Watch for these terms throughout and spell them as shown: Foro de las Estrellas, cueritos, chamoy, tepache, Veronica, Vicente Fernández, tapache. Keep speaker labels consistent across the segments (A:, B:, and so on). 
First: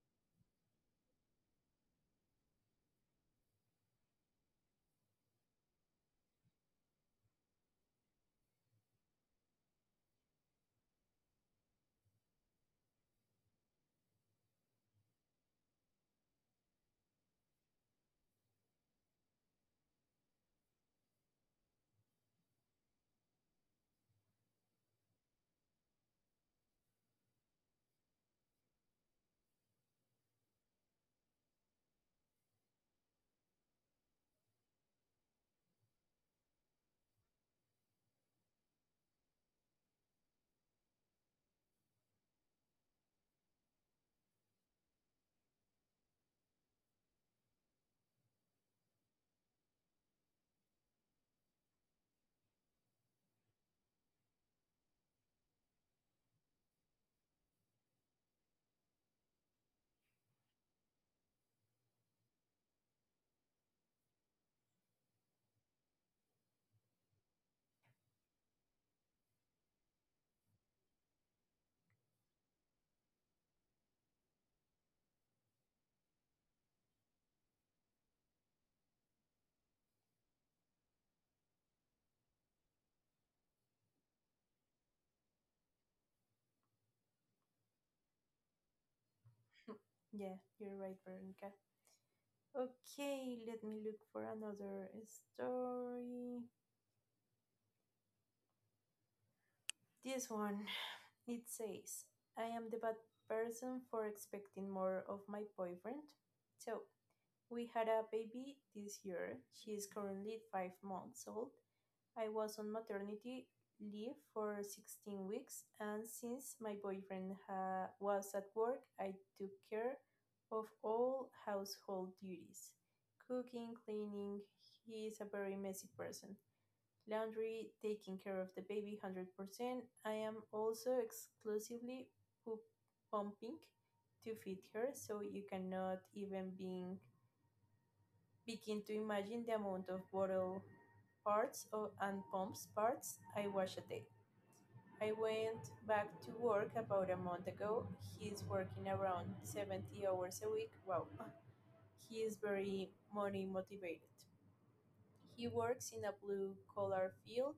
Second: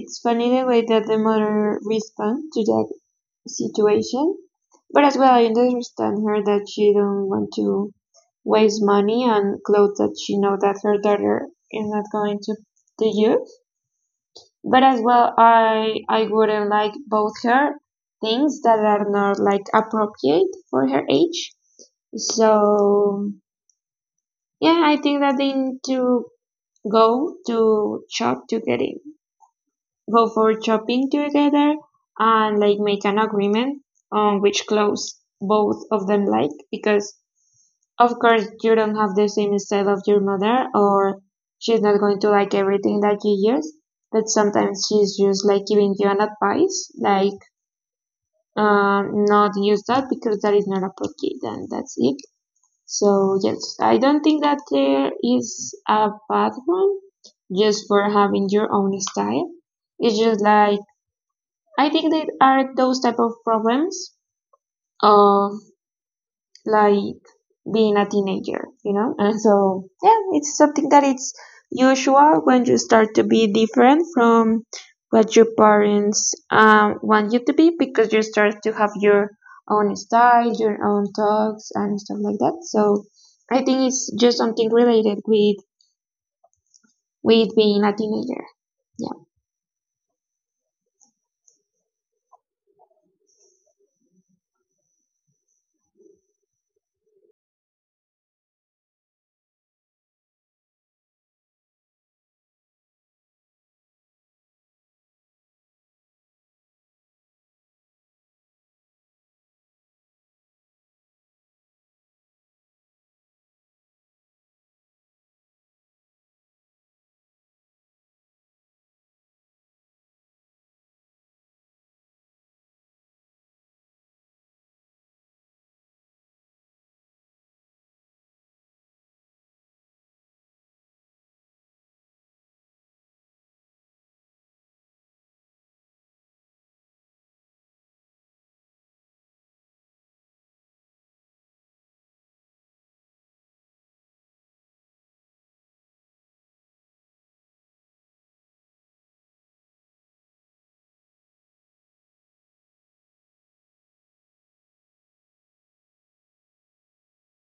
A: it's funny the way that the mother responds to that situation. But as well, I understand her that she don't want to waste money on clothes that she know that her daughter is not going to use. But as well, I wouldn't like both her things that are not like appropriate for her age. So yeah, I think that they need to go to shop to get it. Go for shopping together and like make an agreement on which clothes both of them like, because of course you don't have the same style of your mother, or she's not going to like everything that you use. But sometimes she's just like giving you an advice, like not use that because that is not appropriate, and that's it. So yes, I don't think that there is a bad one just for having your own style. It's just like, I think there are those type of problems of like being a teenager, you know? And so, yeah, it's something that it's usual when you start to be different from what your parents want you to be, because you start to have your own style, your own talks, and stuff like that. So, I think it's just something related with being a teenager. Yeah,
B: Yeah, you're right, Veronica. Okay, let me look for another story. This one. It says, I am the bad person for expecting more of my boyfriend. So, we had a baby this year. She is currently 5 months old. I was on maternity leave for 16 weeks, and since my boyfriend was at work, I took care of all household duties, cooking, cleaning. He is a very messy person. Laundry, taking care of the baby 100%. I am also exclusively poop pumping to feed her, so you cannot even begin to imagine the amount of bottle parts of, and pumps parts, I washed it. I went back to work about a month ago. He's working around 70 hours a week. Wow. He is very money motivated. He works in a blue collar field,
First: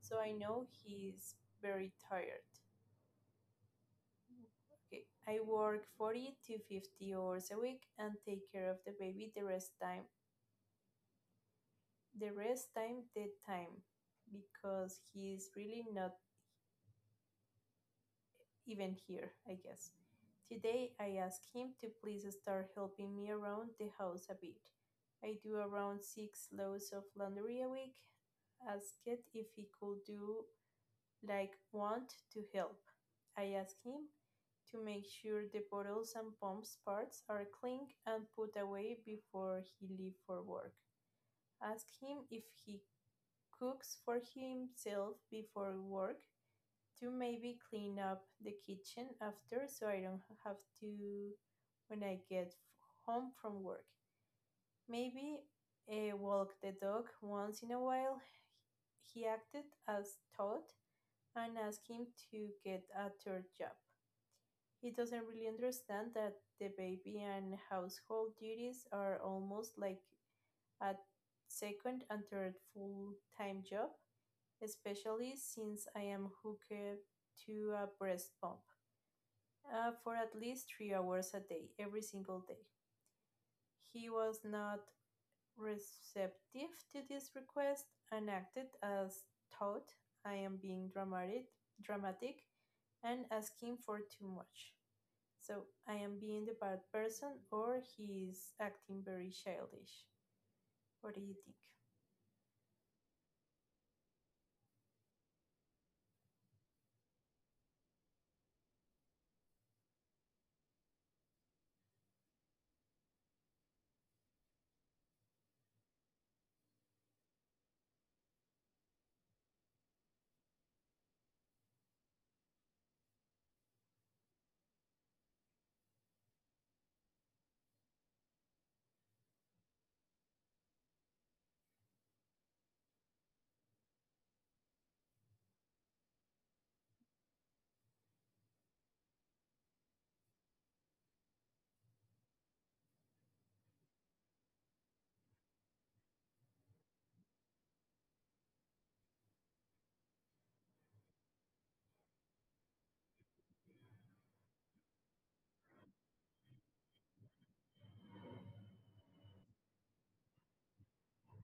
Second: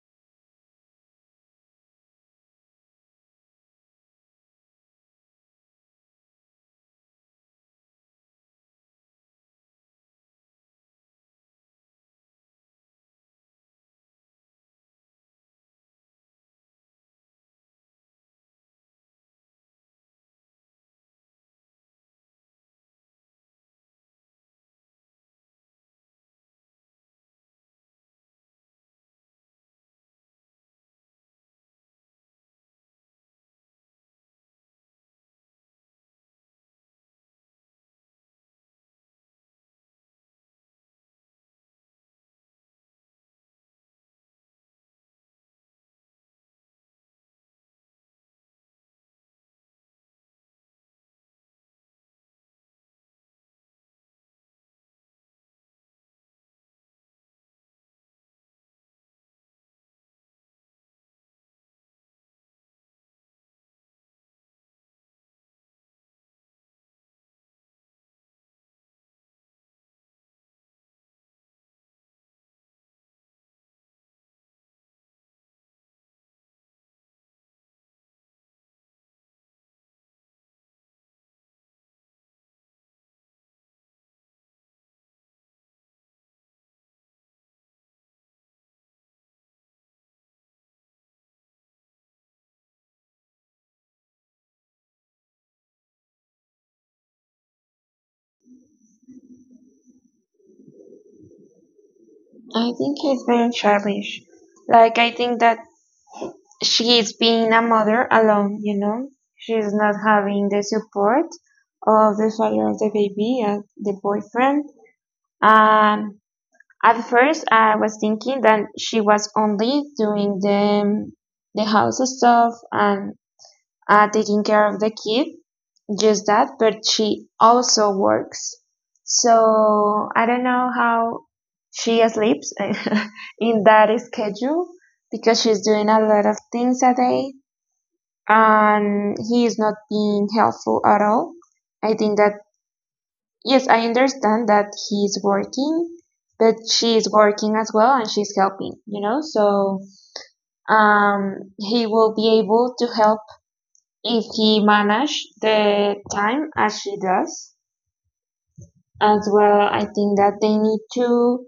B: so I know he is very tired. Okay. I work 40 to 50 hours a week and take care of the baby the rest time. The rest time, the time, because he is really not even here, I guess. Today I asked him to please start helping me around the house a bit. I do around six loads of laundry a week. Asked if he could do, like, want to help. I asked him to make sure the bottles and pumps parts are clean and put away before he leaves for work. Ask him if he cooks for himself before work to maybe clean up the kitchen after, so I don't have to when I get home from work. Maybe walk the dog once in a while. He acted as Todd and asked him to get a third job. He doesn't really understand that the baby and household duties are almost like a second and third full time job, especially since I am hooked to a breast pump, for at least 3 hours a day, every single day. He was not receptive to this request and acted as thought I am being dramatic, dramatic and asking for too much. So I am being the bad person, or he is acting very childish. What do you think?
A: I think it's very childish. Like, I think that she is being a mother alone, you know. She is not having the support of the father of the baby and the boyfriend. Um. At first, I was thinking that she was only doing the house stuff and taking care of the kid, just that. But she also works, so I don't know how she sleeps in that schedule, because she's doing a lot of things a day and he is not being helpful at all. I think yes, I understand that he's working, but she's working as well and she's helping, you know? So he will be able to help if he manage the time as she does. As well, I think that they need to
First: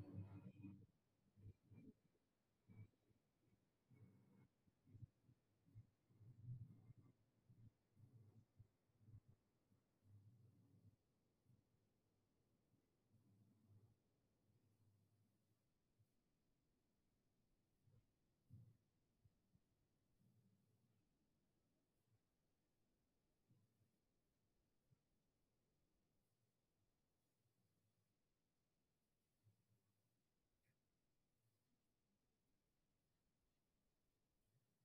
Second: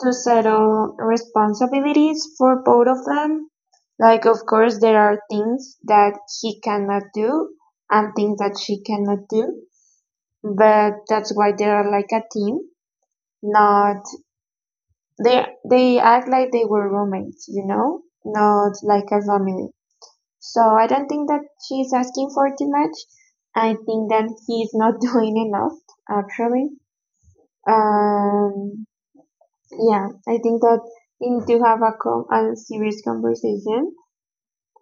A: settle responsibilities for both of them. Like, of course, there are things that he cannot do and things that she cannot do, but that's why they are like a team. Not they act like they were roommates, you know, not like a family. So I don't think that she's asking for too much. I think that he's not doing enough, actually. Um, Yeah, I think that we need to have a serious conversation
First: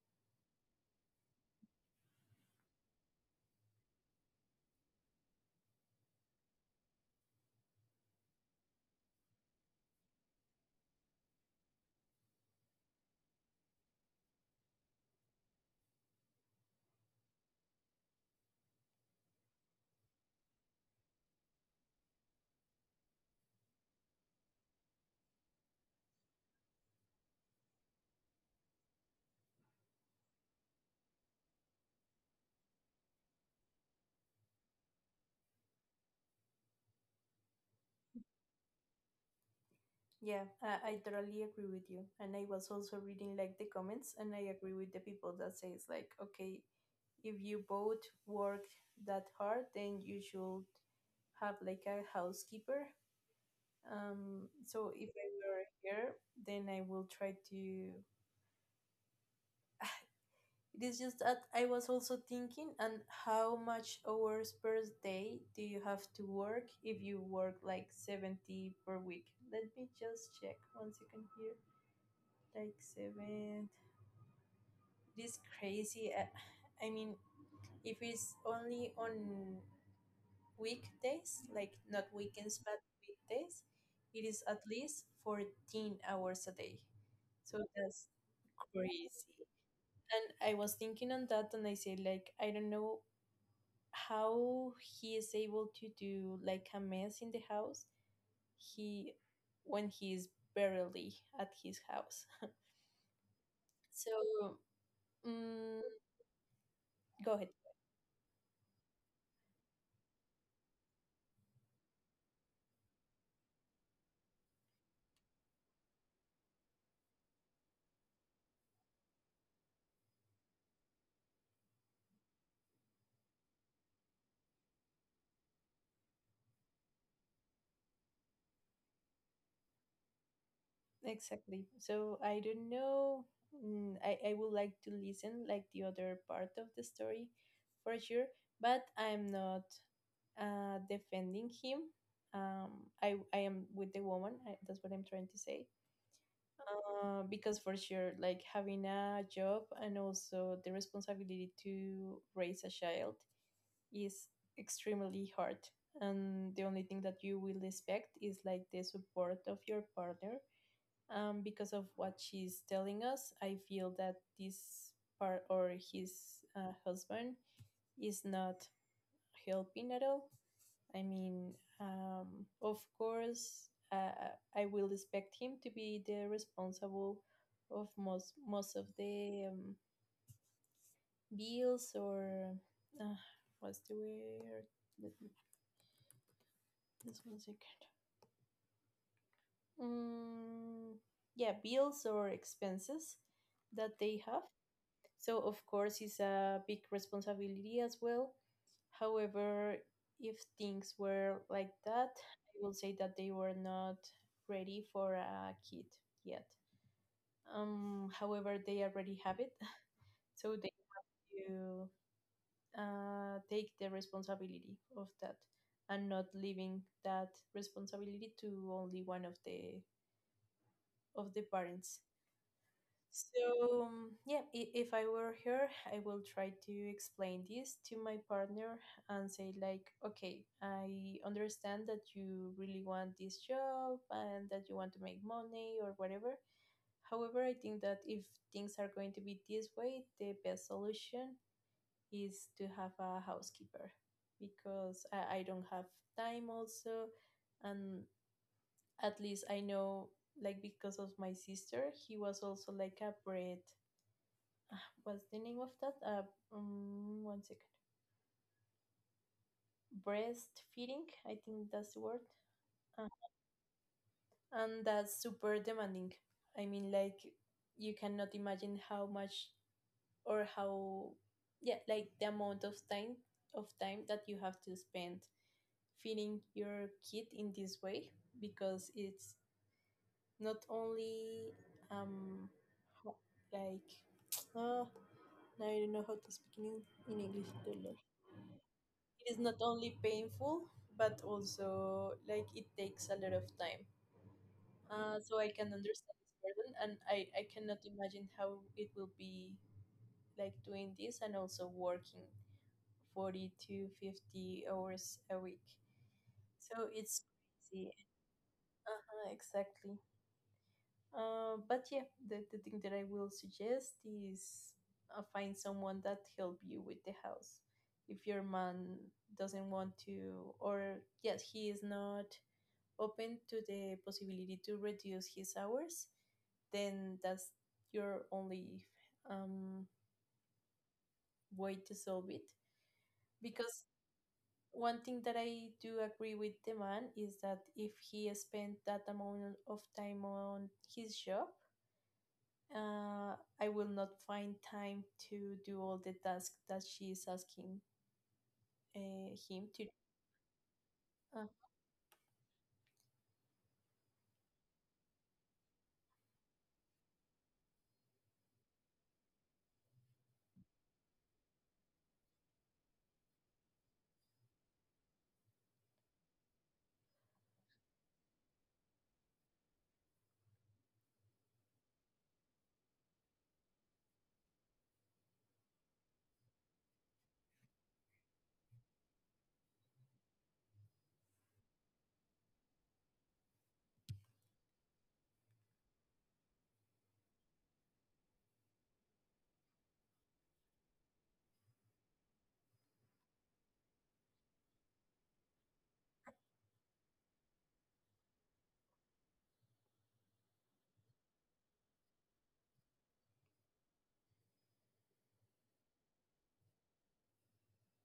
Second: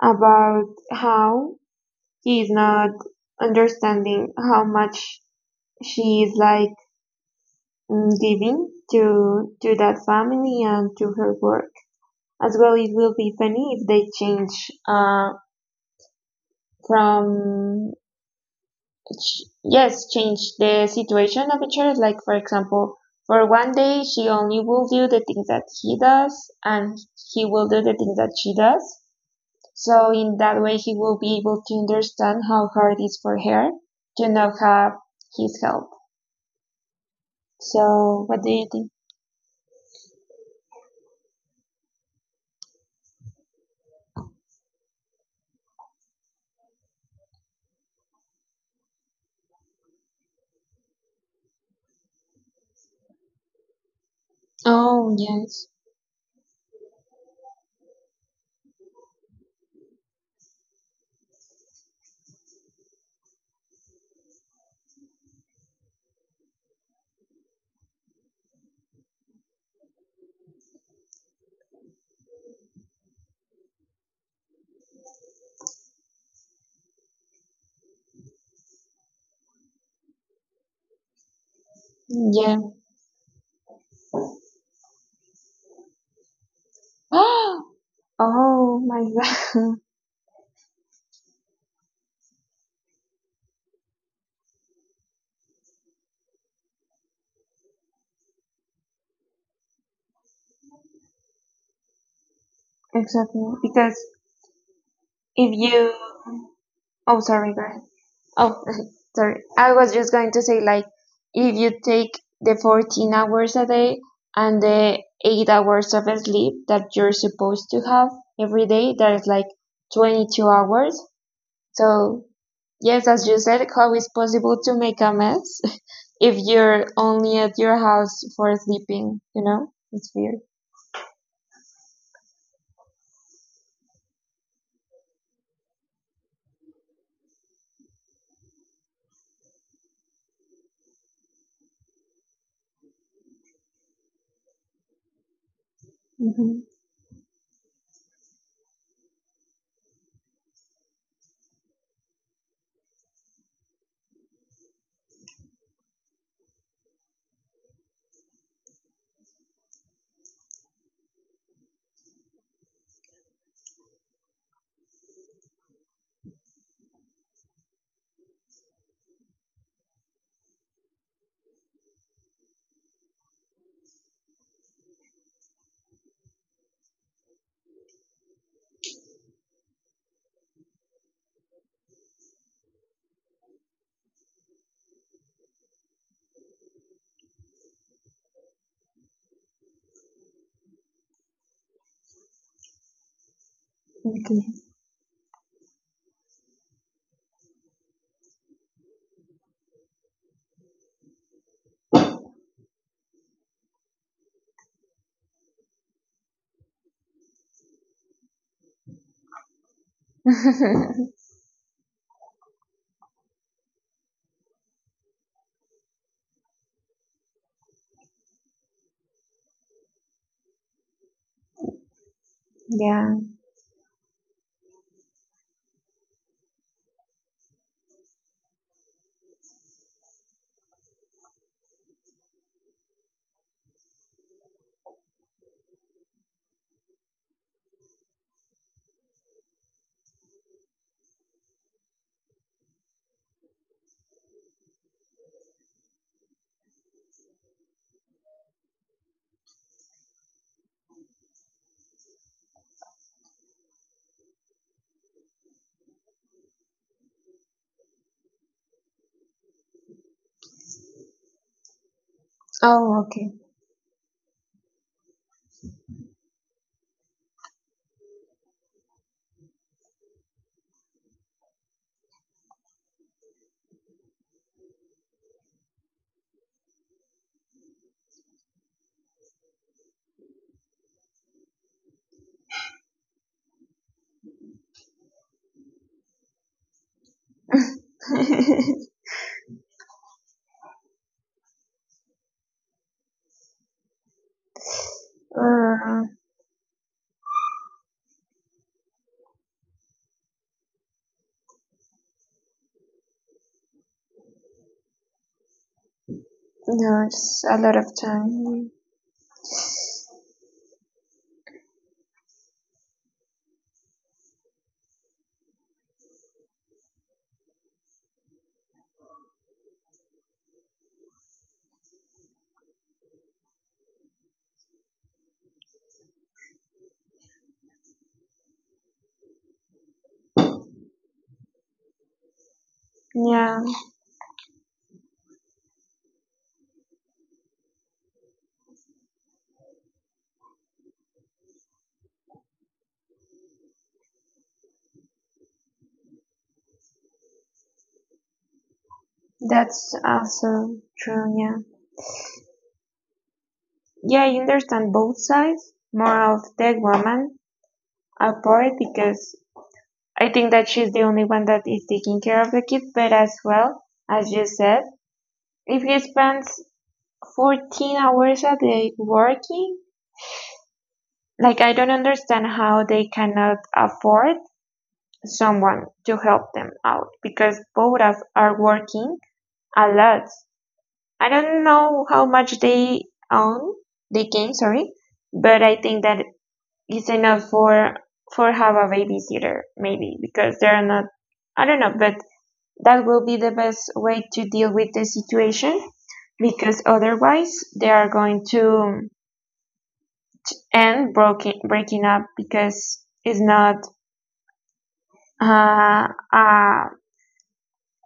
A: about how he is not understanding how much she is giving to that family and to her work. As well, it will be funny if they change uh, from yes, change the situation of each other. Like for example, for one day she only will do the things that he does, and he will do the things that she does. So in that way, he will be able to understand how hard it is for her to not have his help. So what do you think?
B: Yeah, I totally agree with you. And I was also reading, like, the comments, and I agree with the people that says, like, okay, if you both work that hard, then you should have, like, a housekeeper. So if
A: Oh
B: I were
A: yes,
B: here, then I will try to. It is just that I was also thinking, and how much hours per day do you have to work if you work like 70 per week? Let me just check one second here. Like seven. This crazy. I mean, if it's only on weekdays, like not
A: yeah.
B: weekends, but weekdays, it is at least 14 hours a day, so that's
A: Oh my
B: crazy.
A: god,
B: And I was thinking on that, and I say, like, I don't know how he is able to do like a mess in the house, he when he is barely at his house.
A: exactly. Because
B: So,
A: if
B: mm,
A: you, oh
B: go ahead.
A: sorry, go ahead. Oh sorry, I was just going to say, like, if you take the 14 hours a day and the eight hours of sleep that you're supposed to have every day, that is like 22 hours. So yes, as you said, how is possible to make a mess if you're only at your house for sleeping, you know? It's weird.
B: Exactly. So I don't know. I would like to listen, like, the other part of the story for sure, but I'm not defending him. I am with the woman. That's what I'm trying to say.
A: Hmm.
B: Because for sure, like having a job and also the responsibility to raise a child is extremely hard. And the only thing that you will expect is, like, the support of your partner, because of what she's telling us, I feel that this part, or his husband, is not helping at all. I mean, of course, I will expect him to be the responsible of most of the bills, or uh, what's the word? Let me just one second. Um, yeah, bills or expenses that they
A: Okay.
B: have. So, of course, it's a big responsibility as well. However, if things were like that, I will say that they were not ready for a kid yet. However, they already have it, so they have to take the responsibility of that and not leaving that responsibility to only one of the parents.
A: Yeah.
B: So, yeah, if I were her, I will try to explain this to my partner and say, like, okay, I understand that you really want this job and that you want to make money or whatever. However, I think that if things are going to be this way, the best solution is to have a housekeeper because I don't have time also. And at least I know, like, because of my sister, he was also like a bread. What's the name of that? One second. Breastfeeding, I think that's the word.
A: Oh,
B: Uh,
A: okay.
B: and that's super demanding. I mean, like, you cannot imagine how much, or how, yeah, like the amount of time that you have to spend feeding your kid in this way, because it's not only um ho- like, oh, now I don't know how to speak in English. It is not only painful, but also like it takes a lot of time. So I can
A: uh,
B: understand this burden, and I cannot imagine how it will be, like, doing this and also working 40 to 50 hours a week, so
A: no,
B: it's
A: it's a lot of
B: crazy.
A: time.
B: Uh-huh, exactly. But yeah, the thing that I will suggest is, find someone that help you with the house. If your man doesn't want to, or yes, he is not open to the possibility to reduce his hours, then that's your only um, way to solve it.
A: Yeah,
B: Because one thing that I do agree with the man is that if he spent that amount of time on his job, uh, I will not find time to do all the tasks that she is asking him to do.
A: that's also true.
B: Uh,
A: Yeah. Yeah, I understand both sides. More of the woman apart, because I think that she's the only one that is taking care of the kid, but as well, as you said, if he spends 14 hours a day working, like, I don't understand how they cannot afford someone to help them out, because both of are working a lot. I don't know how much they own they gain, sorry, but I think that it's enough for have a babysitter maybe, because they're not, I don't know, but that will be the best way to deal with the situation. Because otherwise they are going to breaking up, because it's not uh, a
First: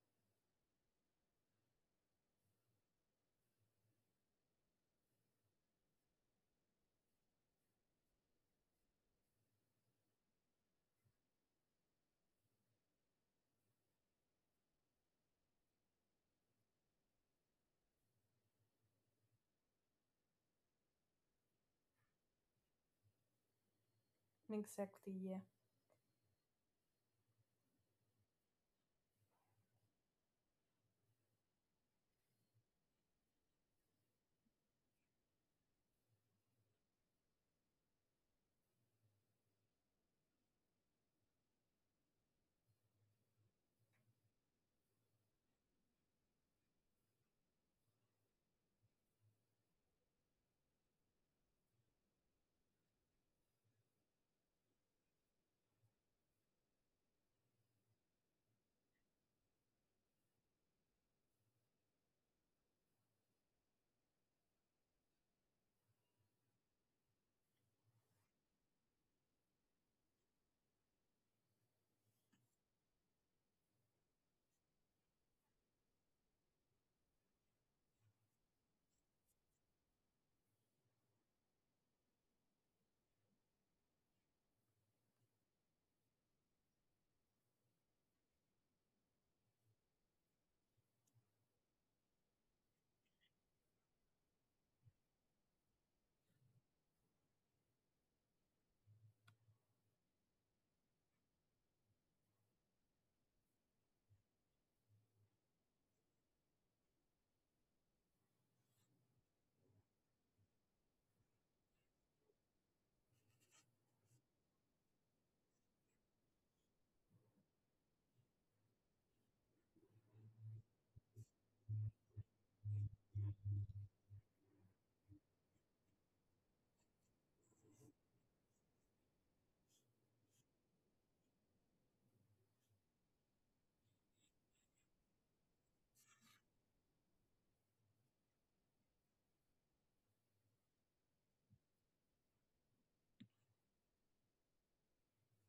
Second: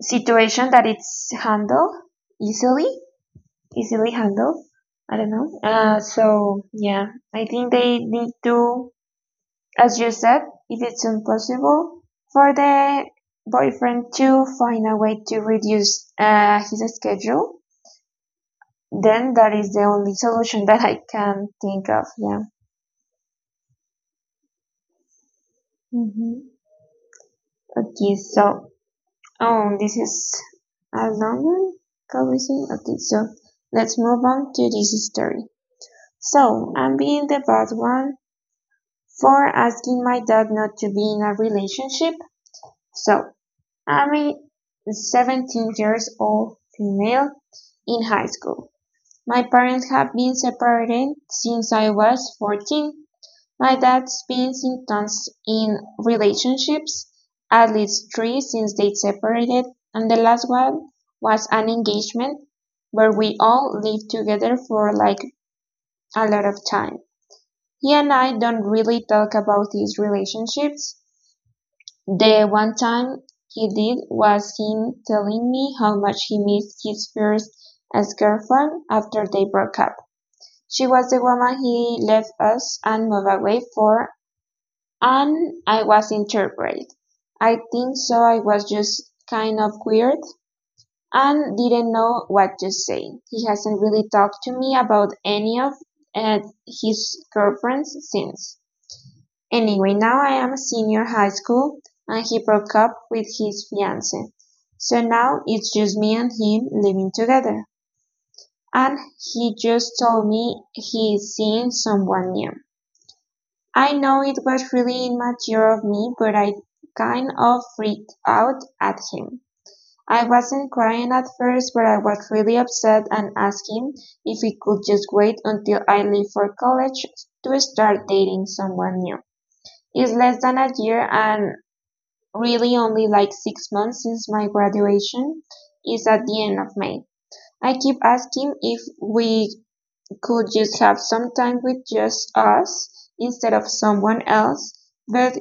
A: situation that it's easily, easily handled. I don't know. So yeah, I think they need to, as you said, if it's impossible for the boyfriend to find a way to reduce his schedule, then that is the only solution that I can think of. Yeah.
B: exactly, yeah.
A: Hmm. Okay, so oh, this is a longer conversation. Okay, so let's move on to this story. So, I'm being the bad one for asking my dad not to be in a relationship. So, I'm a 17 years old female in high school. My parents have been separated since I was 14. My dad's been Simpson's in relationships, at least three since they separated, and the last one was an engagement where we all lived together for like a lot of time. He and I don't really talk about these relationships. The one time he did was him telling me how much he missed his first ex girlfriend after they broke up. She was the woman he left us and moved away for. And I was interpreted. I think so I was just kind of weird and didn't know what to say. He hasn't really talked to me about any of uh, his girlfriends since. Anyway, now I am a senior high school and he broke up with his fiance. So now it's just me and him living together. And he just told me he's seeing someone new. I know it was really immature of me, but I kind of freaked out at him. I wasn't crying at first, but I was really upset and asked him if we could just wait until I leave for college to start dating someone new. It's less than a year, and really only like six months, since my graduation is at the end of May. I keep asking if we could you have some time with just us, instead of someone else? But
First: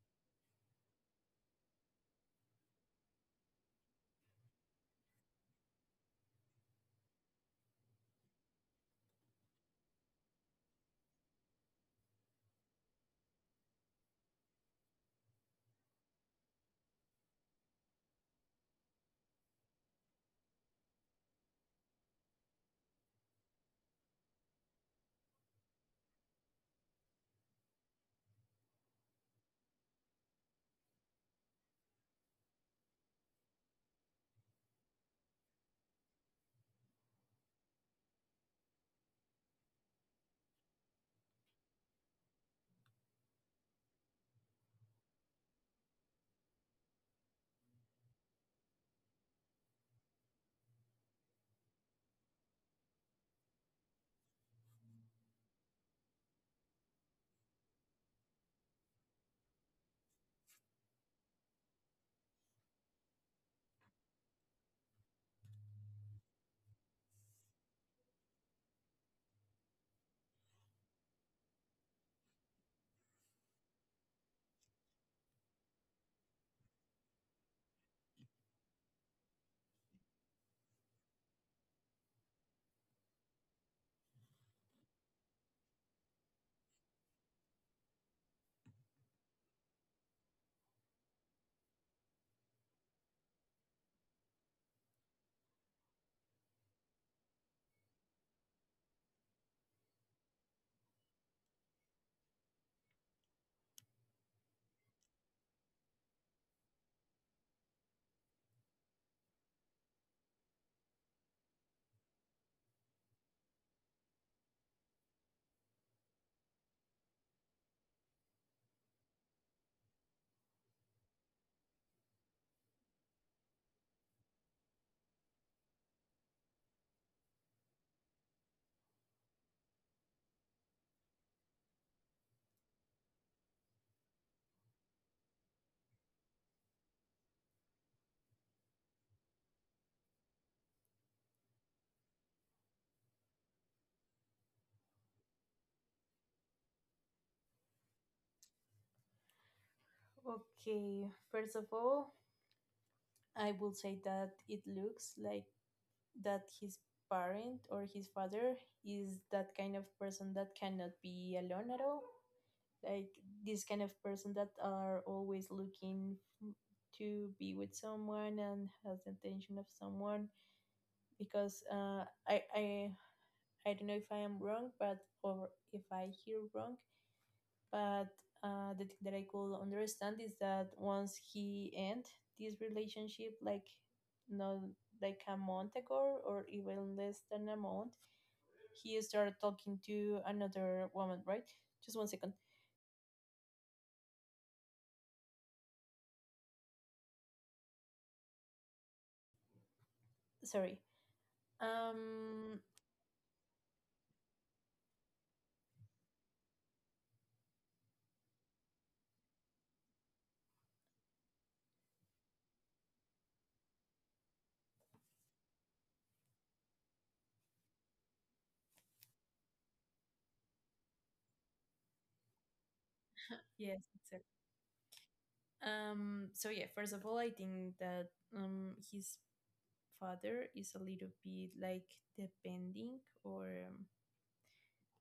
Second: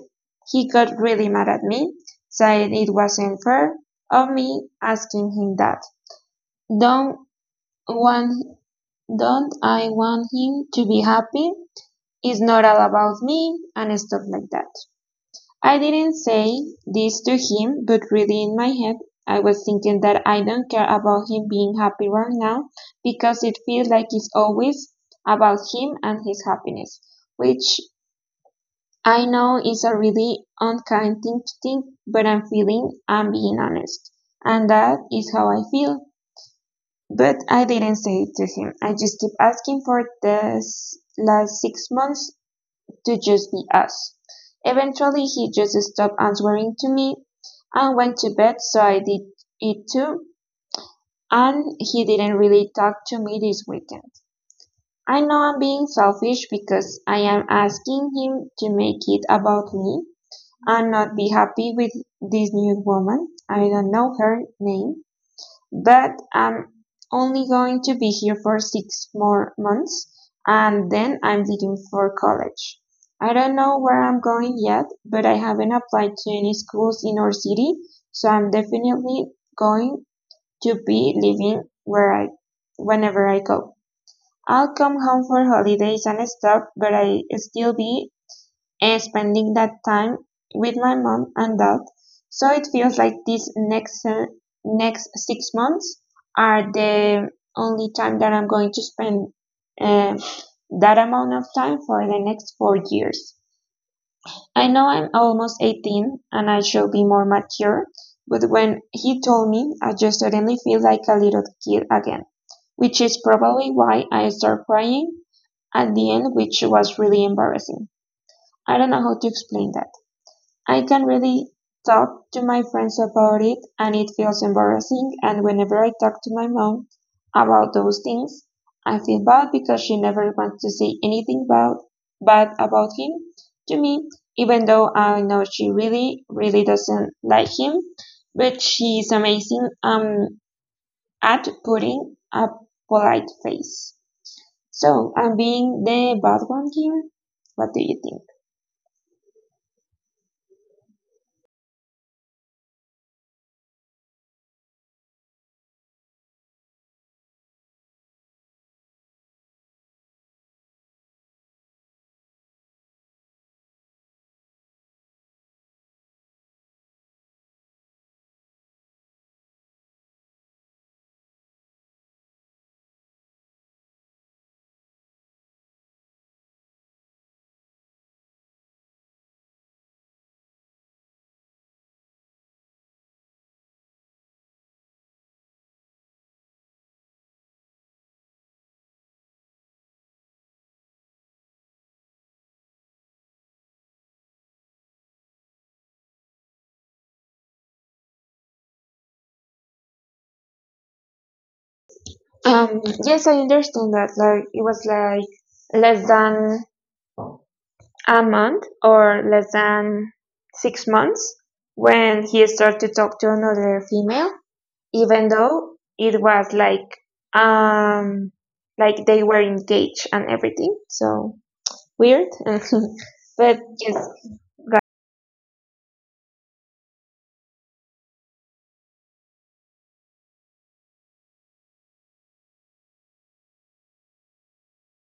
A: he got really mad at me, said it wasn't fair of me asking him that. Don't want, don't I want him to be happy? It's not all about me and stuff like that. I didn't say this to him, but really in my head I was thinking that I don't care about him being happy right now, because it feels like it's always about him and his happiness, which I know is a really unkind thing to think, but I'm feeling I'm being honest. And that is how I feel. But I didn't say it to him. I just keep asking for last six months to just be us. Eventually, he just stopped answering to me and went to bed, so I did it too. And he didn't really talk to me this weekend. I know I'm being selfish because I am asking him to make it about me and not be happy with this new woman. I don't know her name, but I'm only going to be here for six more months and then I'm leaving for college. I don't know where I'm going yet, but I haven't applied to any schools in our city, so I'm definitely going to be living where I whenever I go. I'll come home for holidays and stuff, but I still be spending that time with my mom and dad. So it feels like next six months are the only time that I'm going to spend uh, that amount of time for the next four years. I know I'm almost 18 and I shall be more mature, but when he told me, I just suddenly feel like a little kid again, which is probably why I started crying at the end, which was really embarrassing. I don't know how to explain that. I can't really talk to my friends about it, and it feels embarrassing, and whenever I talk to my mom about those things, I feel bad because she never wants to say anything bad about him to me, even though I know she really, really doesn't like him, but she is amazing at putting a polite face. So I'm being the bad one here. What do you think?
B: Okay, first of all, I will say that it looks like that his parent, or his father, is that kind of person that cannot be alone at all, like this kind of person that are always looking f- to be with someone and has the attention of someone. Because I don't know if I am wrong, but or if I hear wrong, but the thing that I could understand is that once he end this relationship, like not like a month ago or even less than a month, he started talking to another woman. Right? Just one second. Sorry. Um.
A: Um, yes, I understand that. Like it was like less than a month or less than six months when he started to talk to another female, even though it was like um they were engaged and everything. So weird, but
B: Yes.
A: yes.
B: Exactly. So yeah. First of all, I think that his father is a little bit like depending or.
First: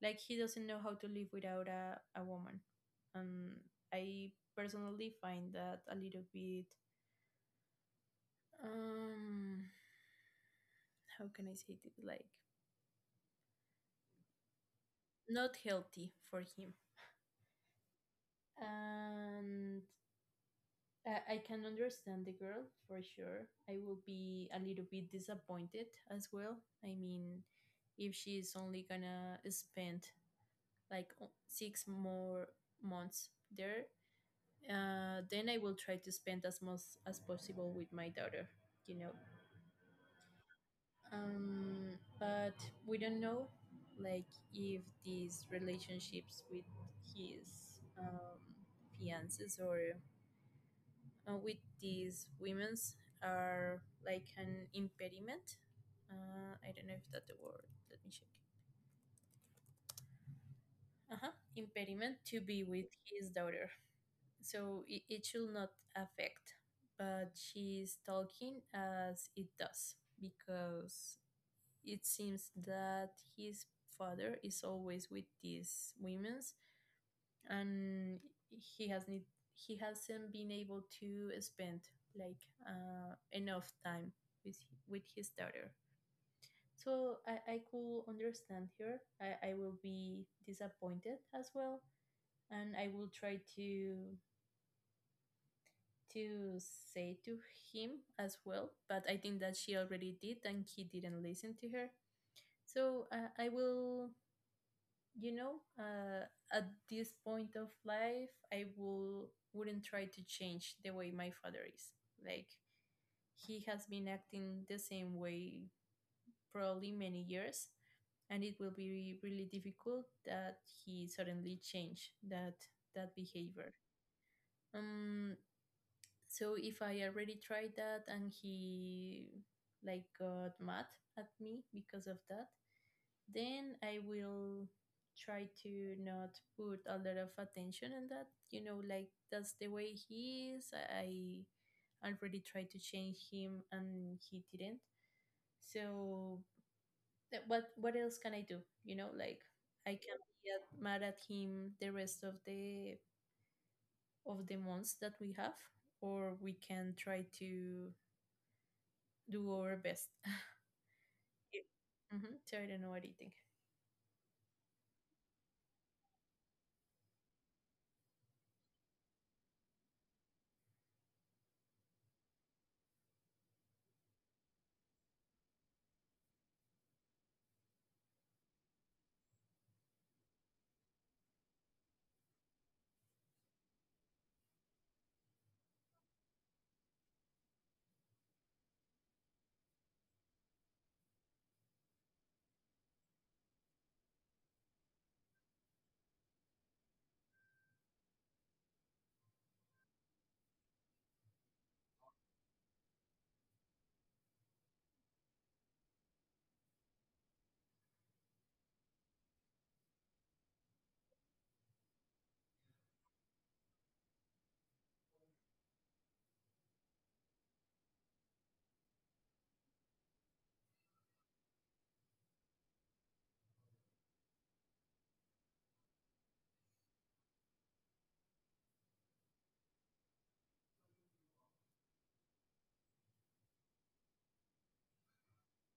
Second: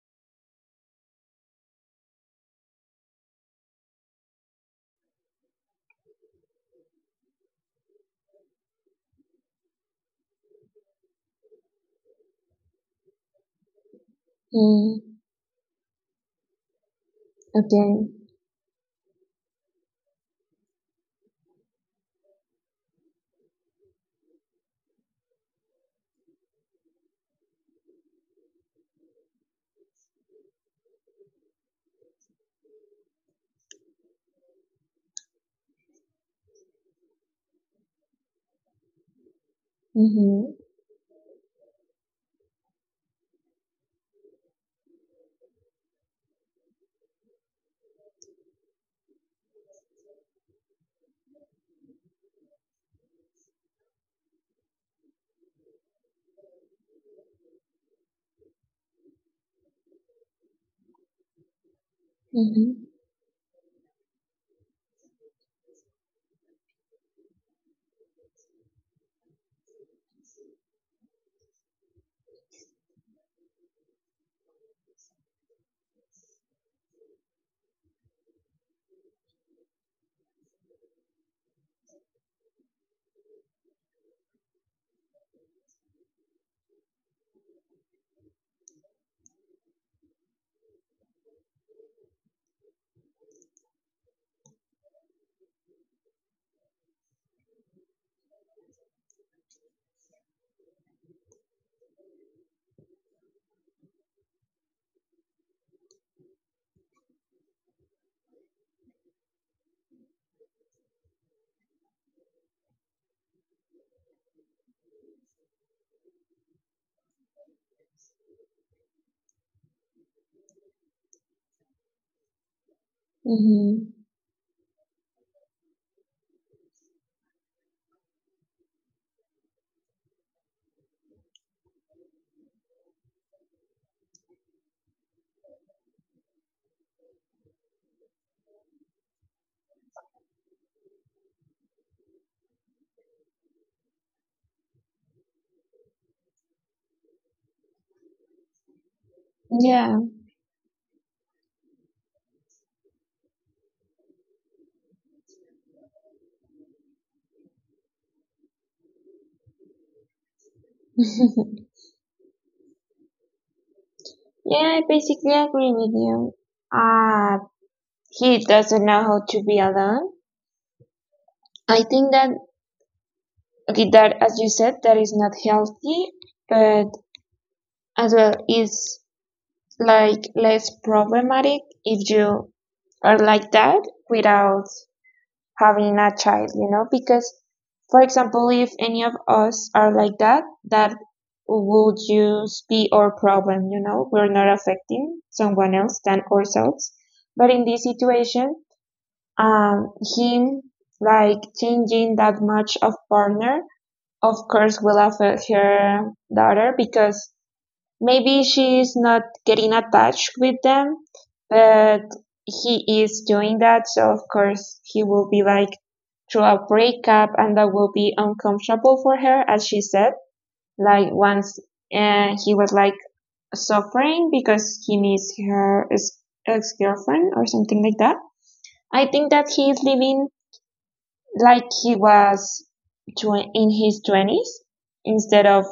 B: Like, he doesn't know how to live without a woman, and I personally find that a little bit, um how can I say it, like,
A: Mm,
B: not healthy for him.
A: okay.
B: And I can understand the girl. For sure I will be a little bit disappointed as well. I mean, if she's only gonna spend like six more months there, then I will try to spend as much as possible with my daughter, you know. But we don't know, like, if these relationships with his fiances, or with these women's, are like an impediment. I don't know if that's the word. Let me check. Uh huh. Impediment to be with
A: Mhm.
B: his daughter. So it should not affect, but she's talking as it does, because it seems that his father is always with these women's, and he has need he hasn't been able to spend, like, enough time with his daughter. So I could understand her. I will be disappointed as well, and I will try to say to him as well, but I think that she already did and he didn't listen to her. So I will, you know, at this point of life, I will wouldn't try to change the way my father is. Like, he has been acting the same way probably many years, and it will be really difficult that he suddenly change that behavior.
A: Mhm.
B: Um, so if I already tried that and he, like, got mad at me because of that, then I will try to not put a lot of attention on that, you know, like, that's the way he is. I already tried to change him and he didn't, so what else can I do? You know, like, I
A: Yeah.
B: can be mad at him the rest of the months that we have, or we can try to do our best. So, I don't know what do you think.
A: Yeah, I basically agree with you. Uh, he doesn't know how to be alone. I think that okay, that as you said, that is not healthy, but as well is like less problematic if you are like that without having a child, you know, because, for example, if any of us are like that, that would just be our problem, you know, we're not affecting someone else than ourselves. But in this situation, him like changing that much of partner, of course, will affect her daughter because maybe she's not getting attached with them, but he is doing that, so of course he will be like through a breakup and that will be uncomfortable for her, as she said. Like once he was like suffering because he misses her ex-girlfriend or something like that. I think that he is living like he was in his 20s instead of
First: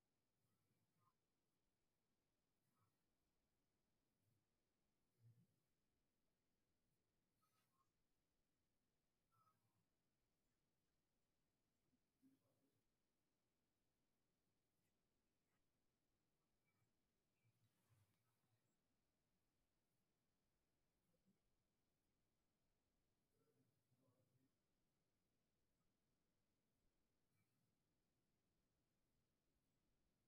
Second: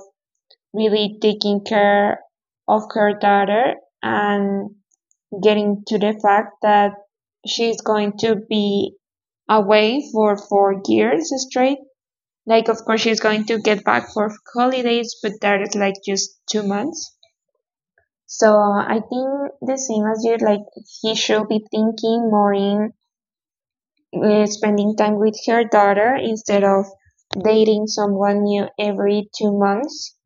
A: really taking care of her daughter and getting to the fact that she's going to be away for 4 years straight. Like, of course, she's going to get back for holidays, but that is like just 2 months. So I think the same as you, like, he should be thinking more in spending time with her daughter instead of dating someone new every 2 months.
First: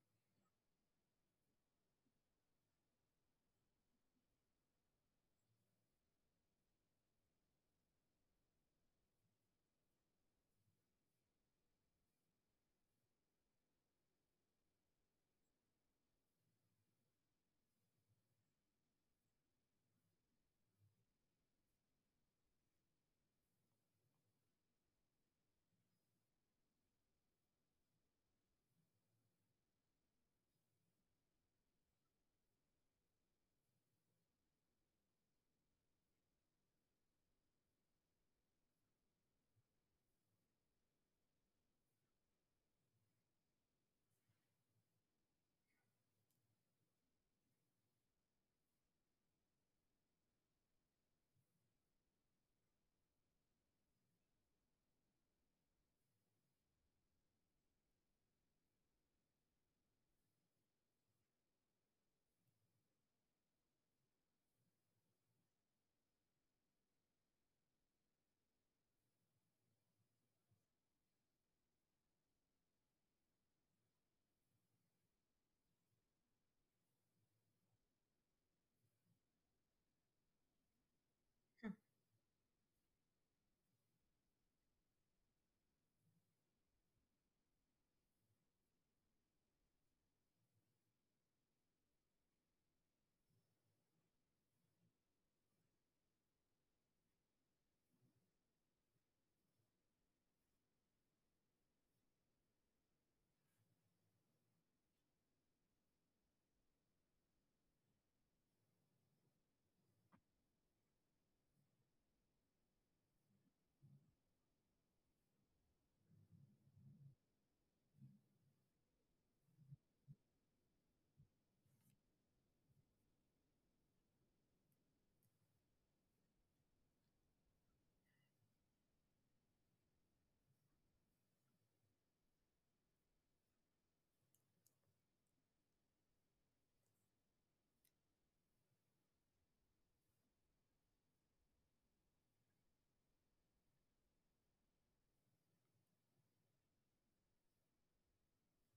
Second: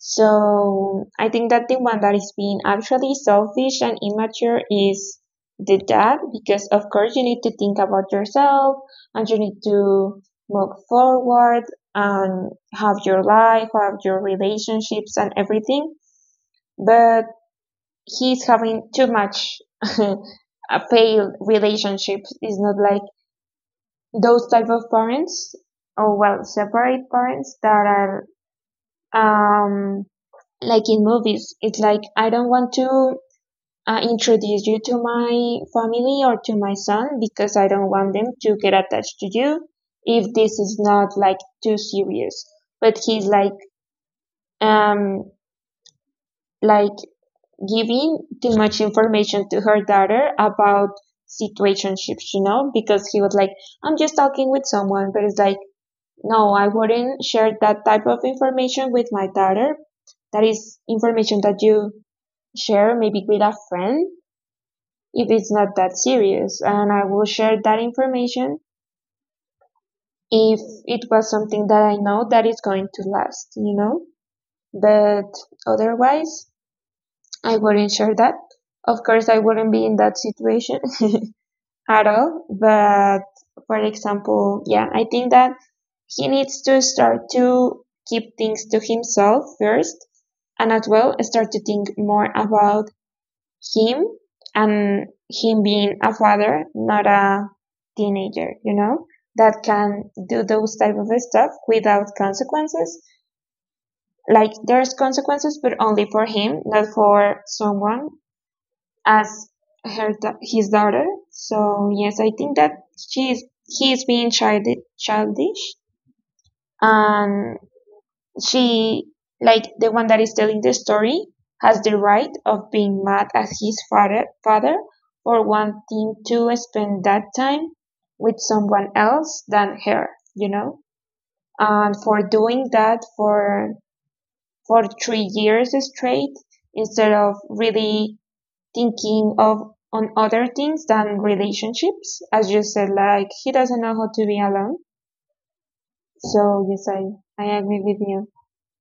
A: So I think that the one that is being actually selfish and immature is the dad, because of course you need to think about yourself and you need to move forward and have your life, have your relationships and everything. But he's having too much a failed relationships. It's not like those type of parents or well separate parents that are um like in movies, it's like I don't want to introduce you to my family or to my son because I don't want them to get attached to you if this is not like too serious. But he's um like giving too much information to her daughter about situationships, you know, because he was like, I'm just talking with someone, but it's like, no, I wouldn't share that type of information with my daughter. That is information that you share maybe with a friend if it's not that serious and I will share that information if it was something that I know that is going to last, you know? But otherwise, I wouldn't share that. Of course, I wouldn't be in that situation
B: Hmm.
A: at all. But for example, yeah, I think that he needs to start to keep things to himself first and as well start to think more about him and him being a father, not a teenager, you know, that can do those type of stuff without consequences. Like there's consequences, but only for him, not for someone as her his daughter. So yes, I think that she is he is being childish, childish, and she, like the one that is telling the story, has the right of being mad at his father for wanting to spend that time with someone else than her, you know? And for doing that for 3 years straight instead of really thinking of on other things than relationships. As you said, like he doesn't know how to be alone. So yes, I agree with you.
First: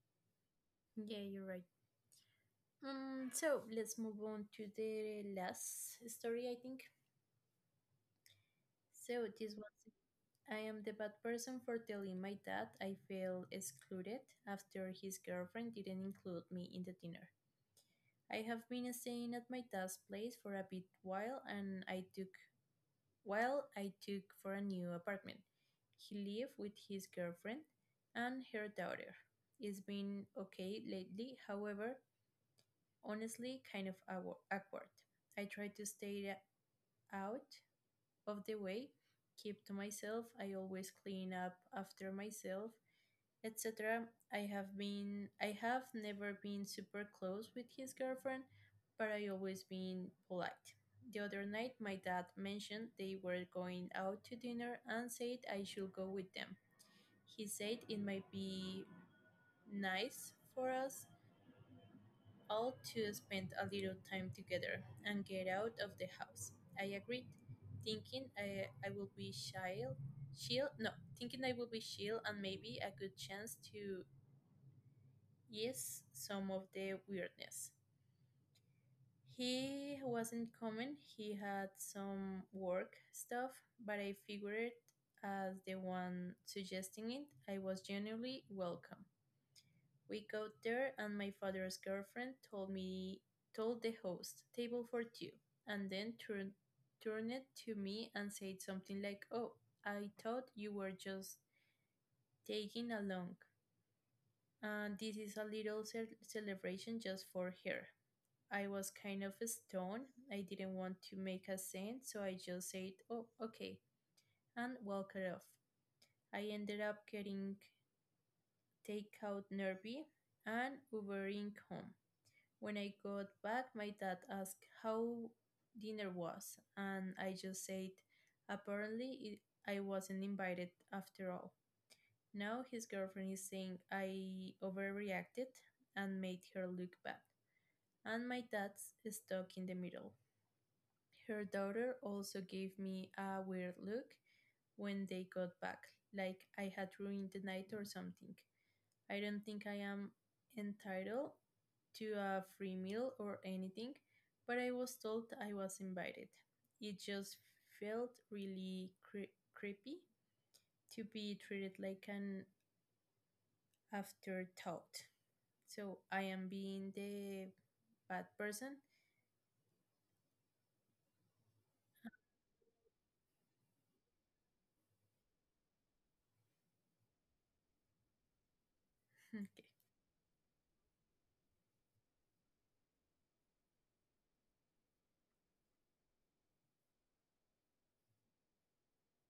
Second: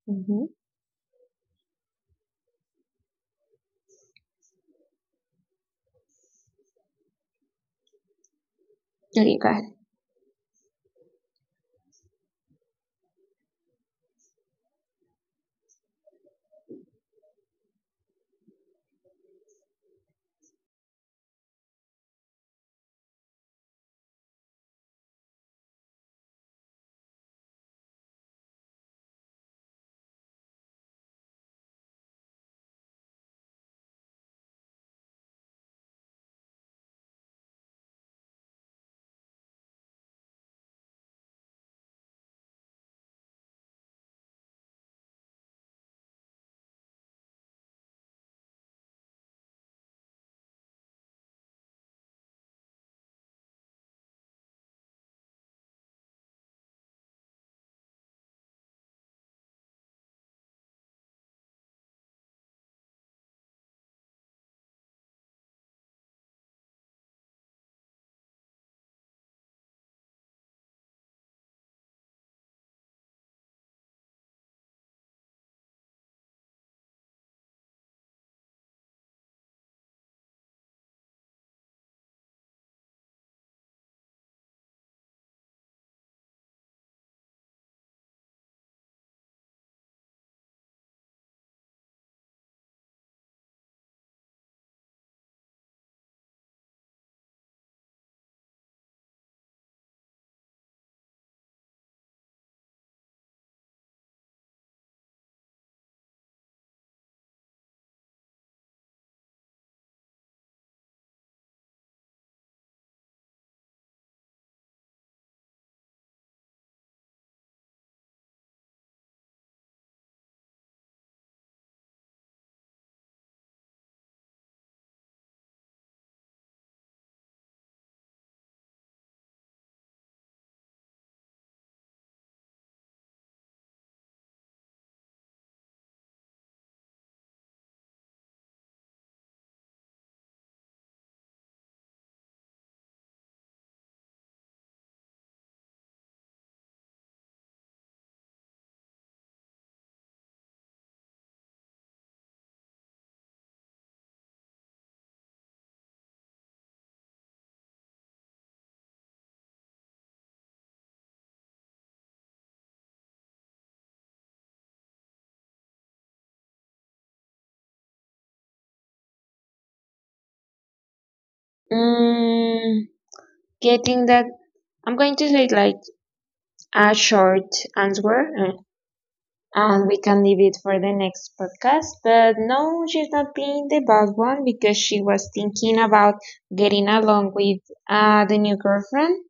A: Mm-hmm.
B: Yeah, you're right. So let's move on to the last story, I think. So
A: Okay, go
B: this
A: ahead.
B: was, I am the bad person for telling my dad I feel excluded after his girlfriend didn't include me in the dinner. I have been staying at my dad's place for a bit while and I took while I took for a new apartment. He lived with his girlfriend and her daughter. It's been okay lately, however, honestly, kind of awkward. I try to stay out of the way, keep to myself. I always clean up after myself, etc. I have never been super close with his girlfriend, but I always been polite. The other night my dad mentioned they were going out to dinner and said I should go with them. He said it might be nice for us all to spend a little time together and get out of the house. I agreed, thinking I will be shy, chill, no, thinking I will be chill and maybe a good chance to, yes, some of the weirdness. He wasn't coming, he had some work stuff, but I figured, as the one suggesting it, I was genuinely welcome. We got there and my father's girlfriend told the host, table for two, and then turned it to me and said something like, "Oh, I thought you were just taking along. And this is a little celebration just for her." I was kind of stoned. I didn't want to make a scene, so I just said, "Oh, okay," and walked off. I ended up getting takeout nervy and Ubering home. When I got back, my dad asked how dinner was, and I just said, apparently, I wasn't invited after all. Now his girlfriend is saying I overreacted and made her look bad, and my dad's stuck in the middle. Her daughter also gave me a weird look when they got back, like I had ruined the night or something. I don't think I am entitled to a free meal or anything, but I was told I was invited. It just felt really creepy to be treated like an afterthought. So I am being the bad person.
A: Mm, getting that, I'm going to say like a short answer and we can leave it for the next podcast. But no, she's not being the bad one because she was thinking about getting along with the new girlfriend.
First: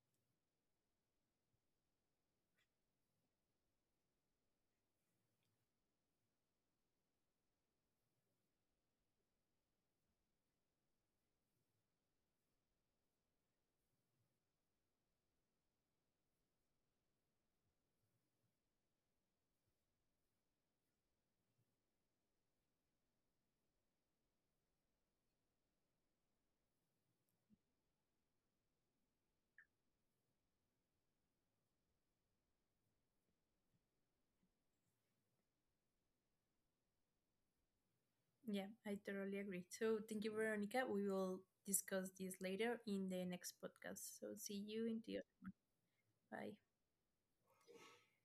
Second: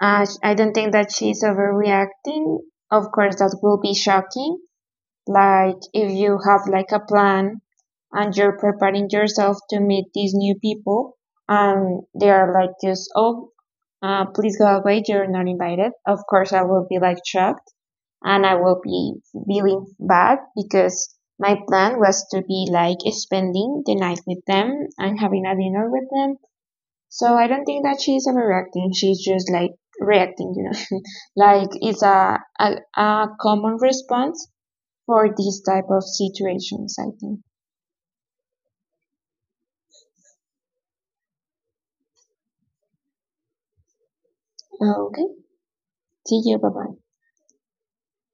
A: I don't think that she's overreacting. Of course, that will be shocking. Like if you have like a plan and you're preparing yourself to meet these new people and they are like just oh. Please go away. You're not invited. Of course, I will be like shocked and I will be feeling bad because my plan was to be like spending the night with them and having a dinner with them. So I don't think that she's overreacting. She's just like reacting, you know, like it's a common response for these type of situations, I think.
B: Yeah, I totally agree. So thank you, Veronica. We will discuss this later in the next podcast. So see you in the
A: Okay.
B: other.
A: See
B: Bye.
A: you. Bye bye.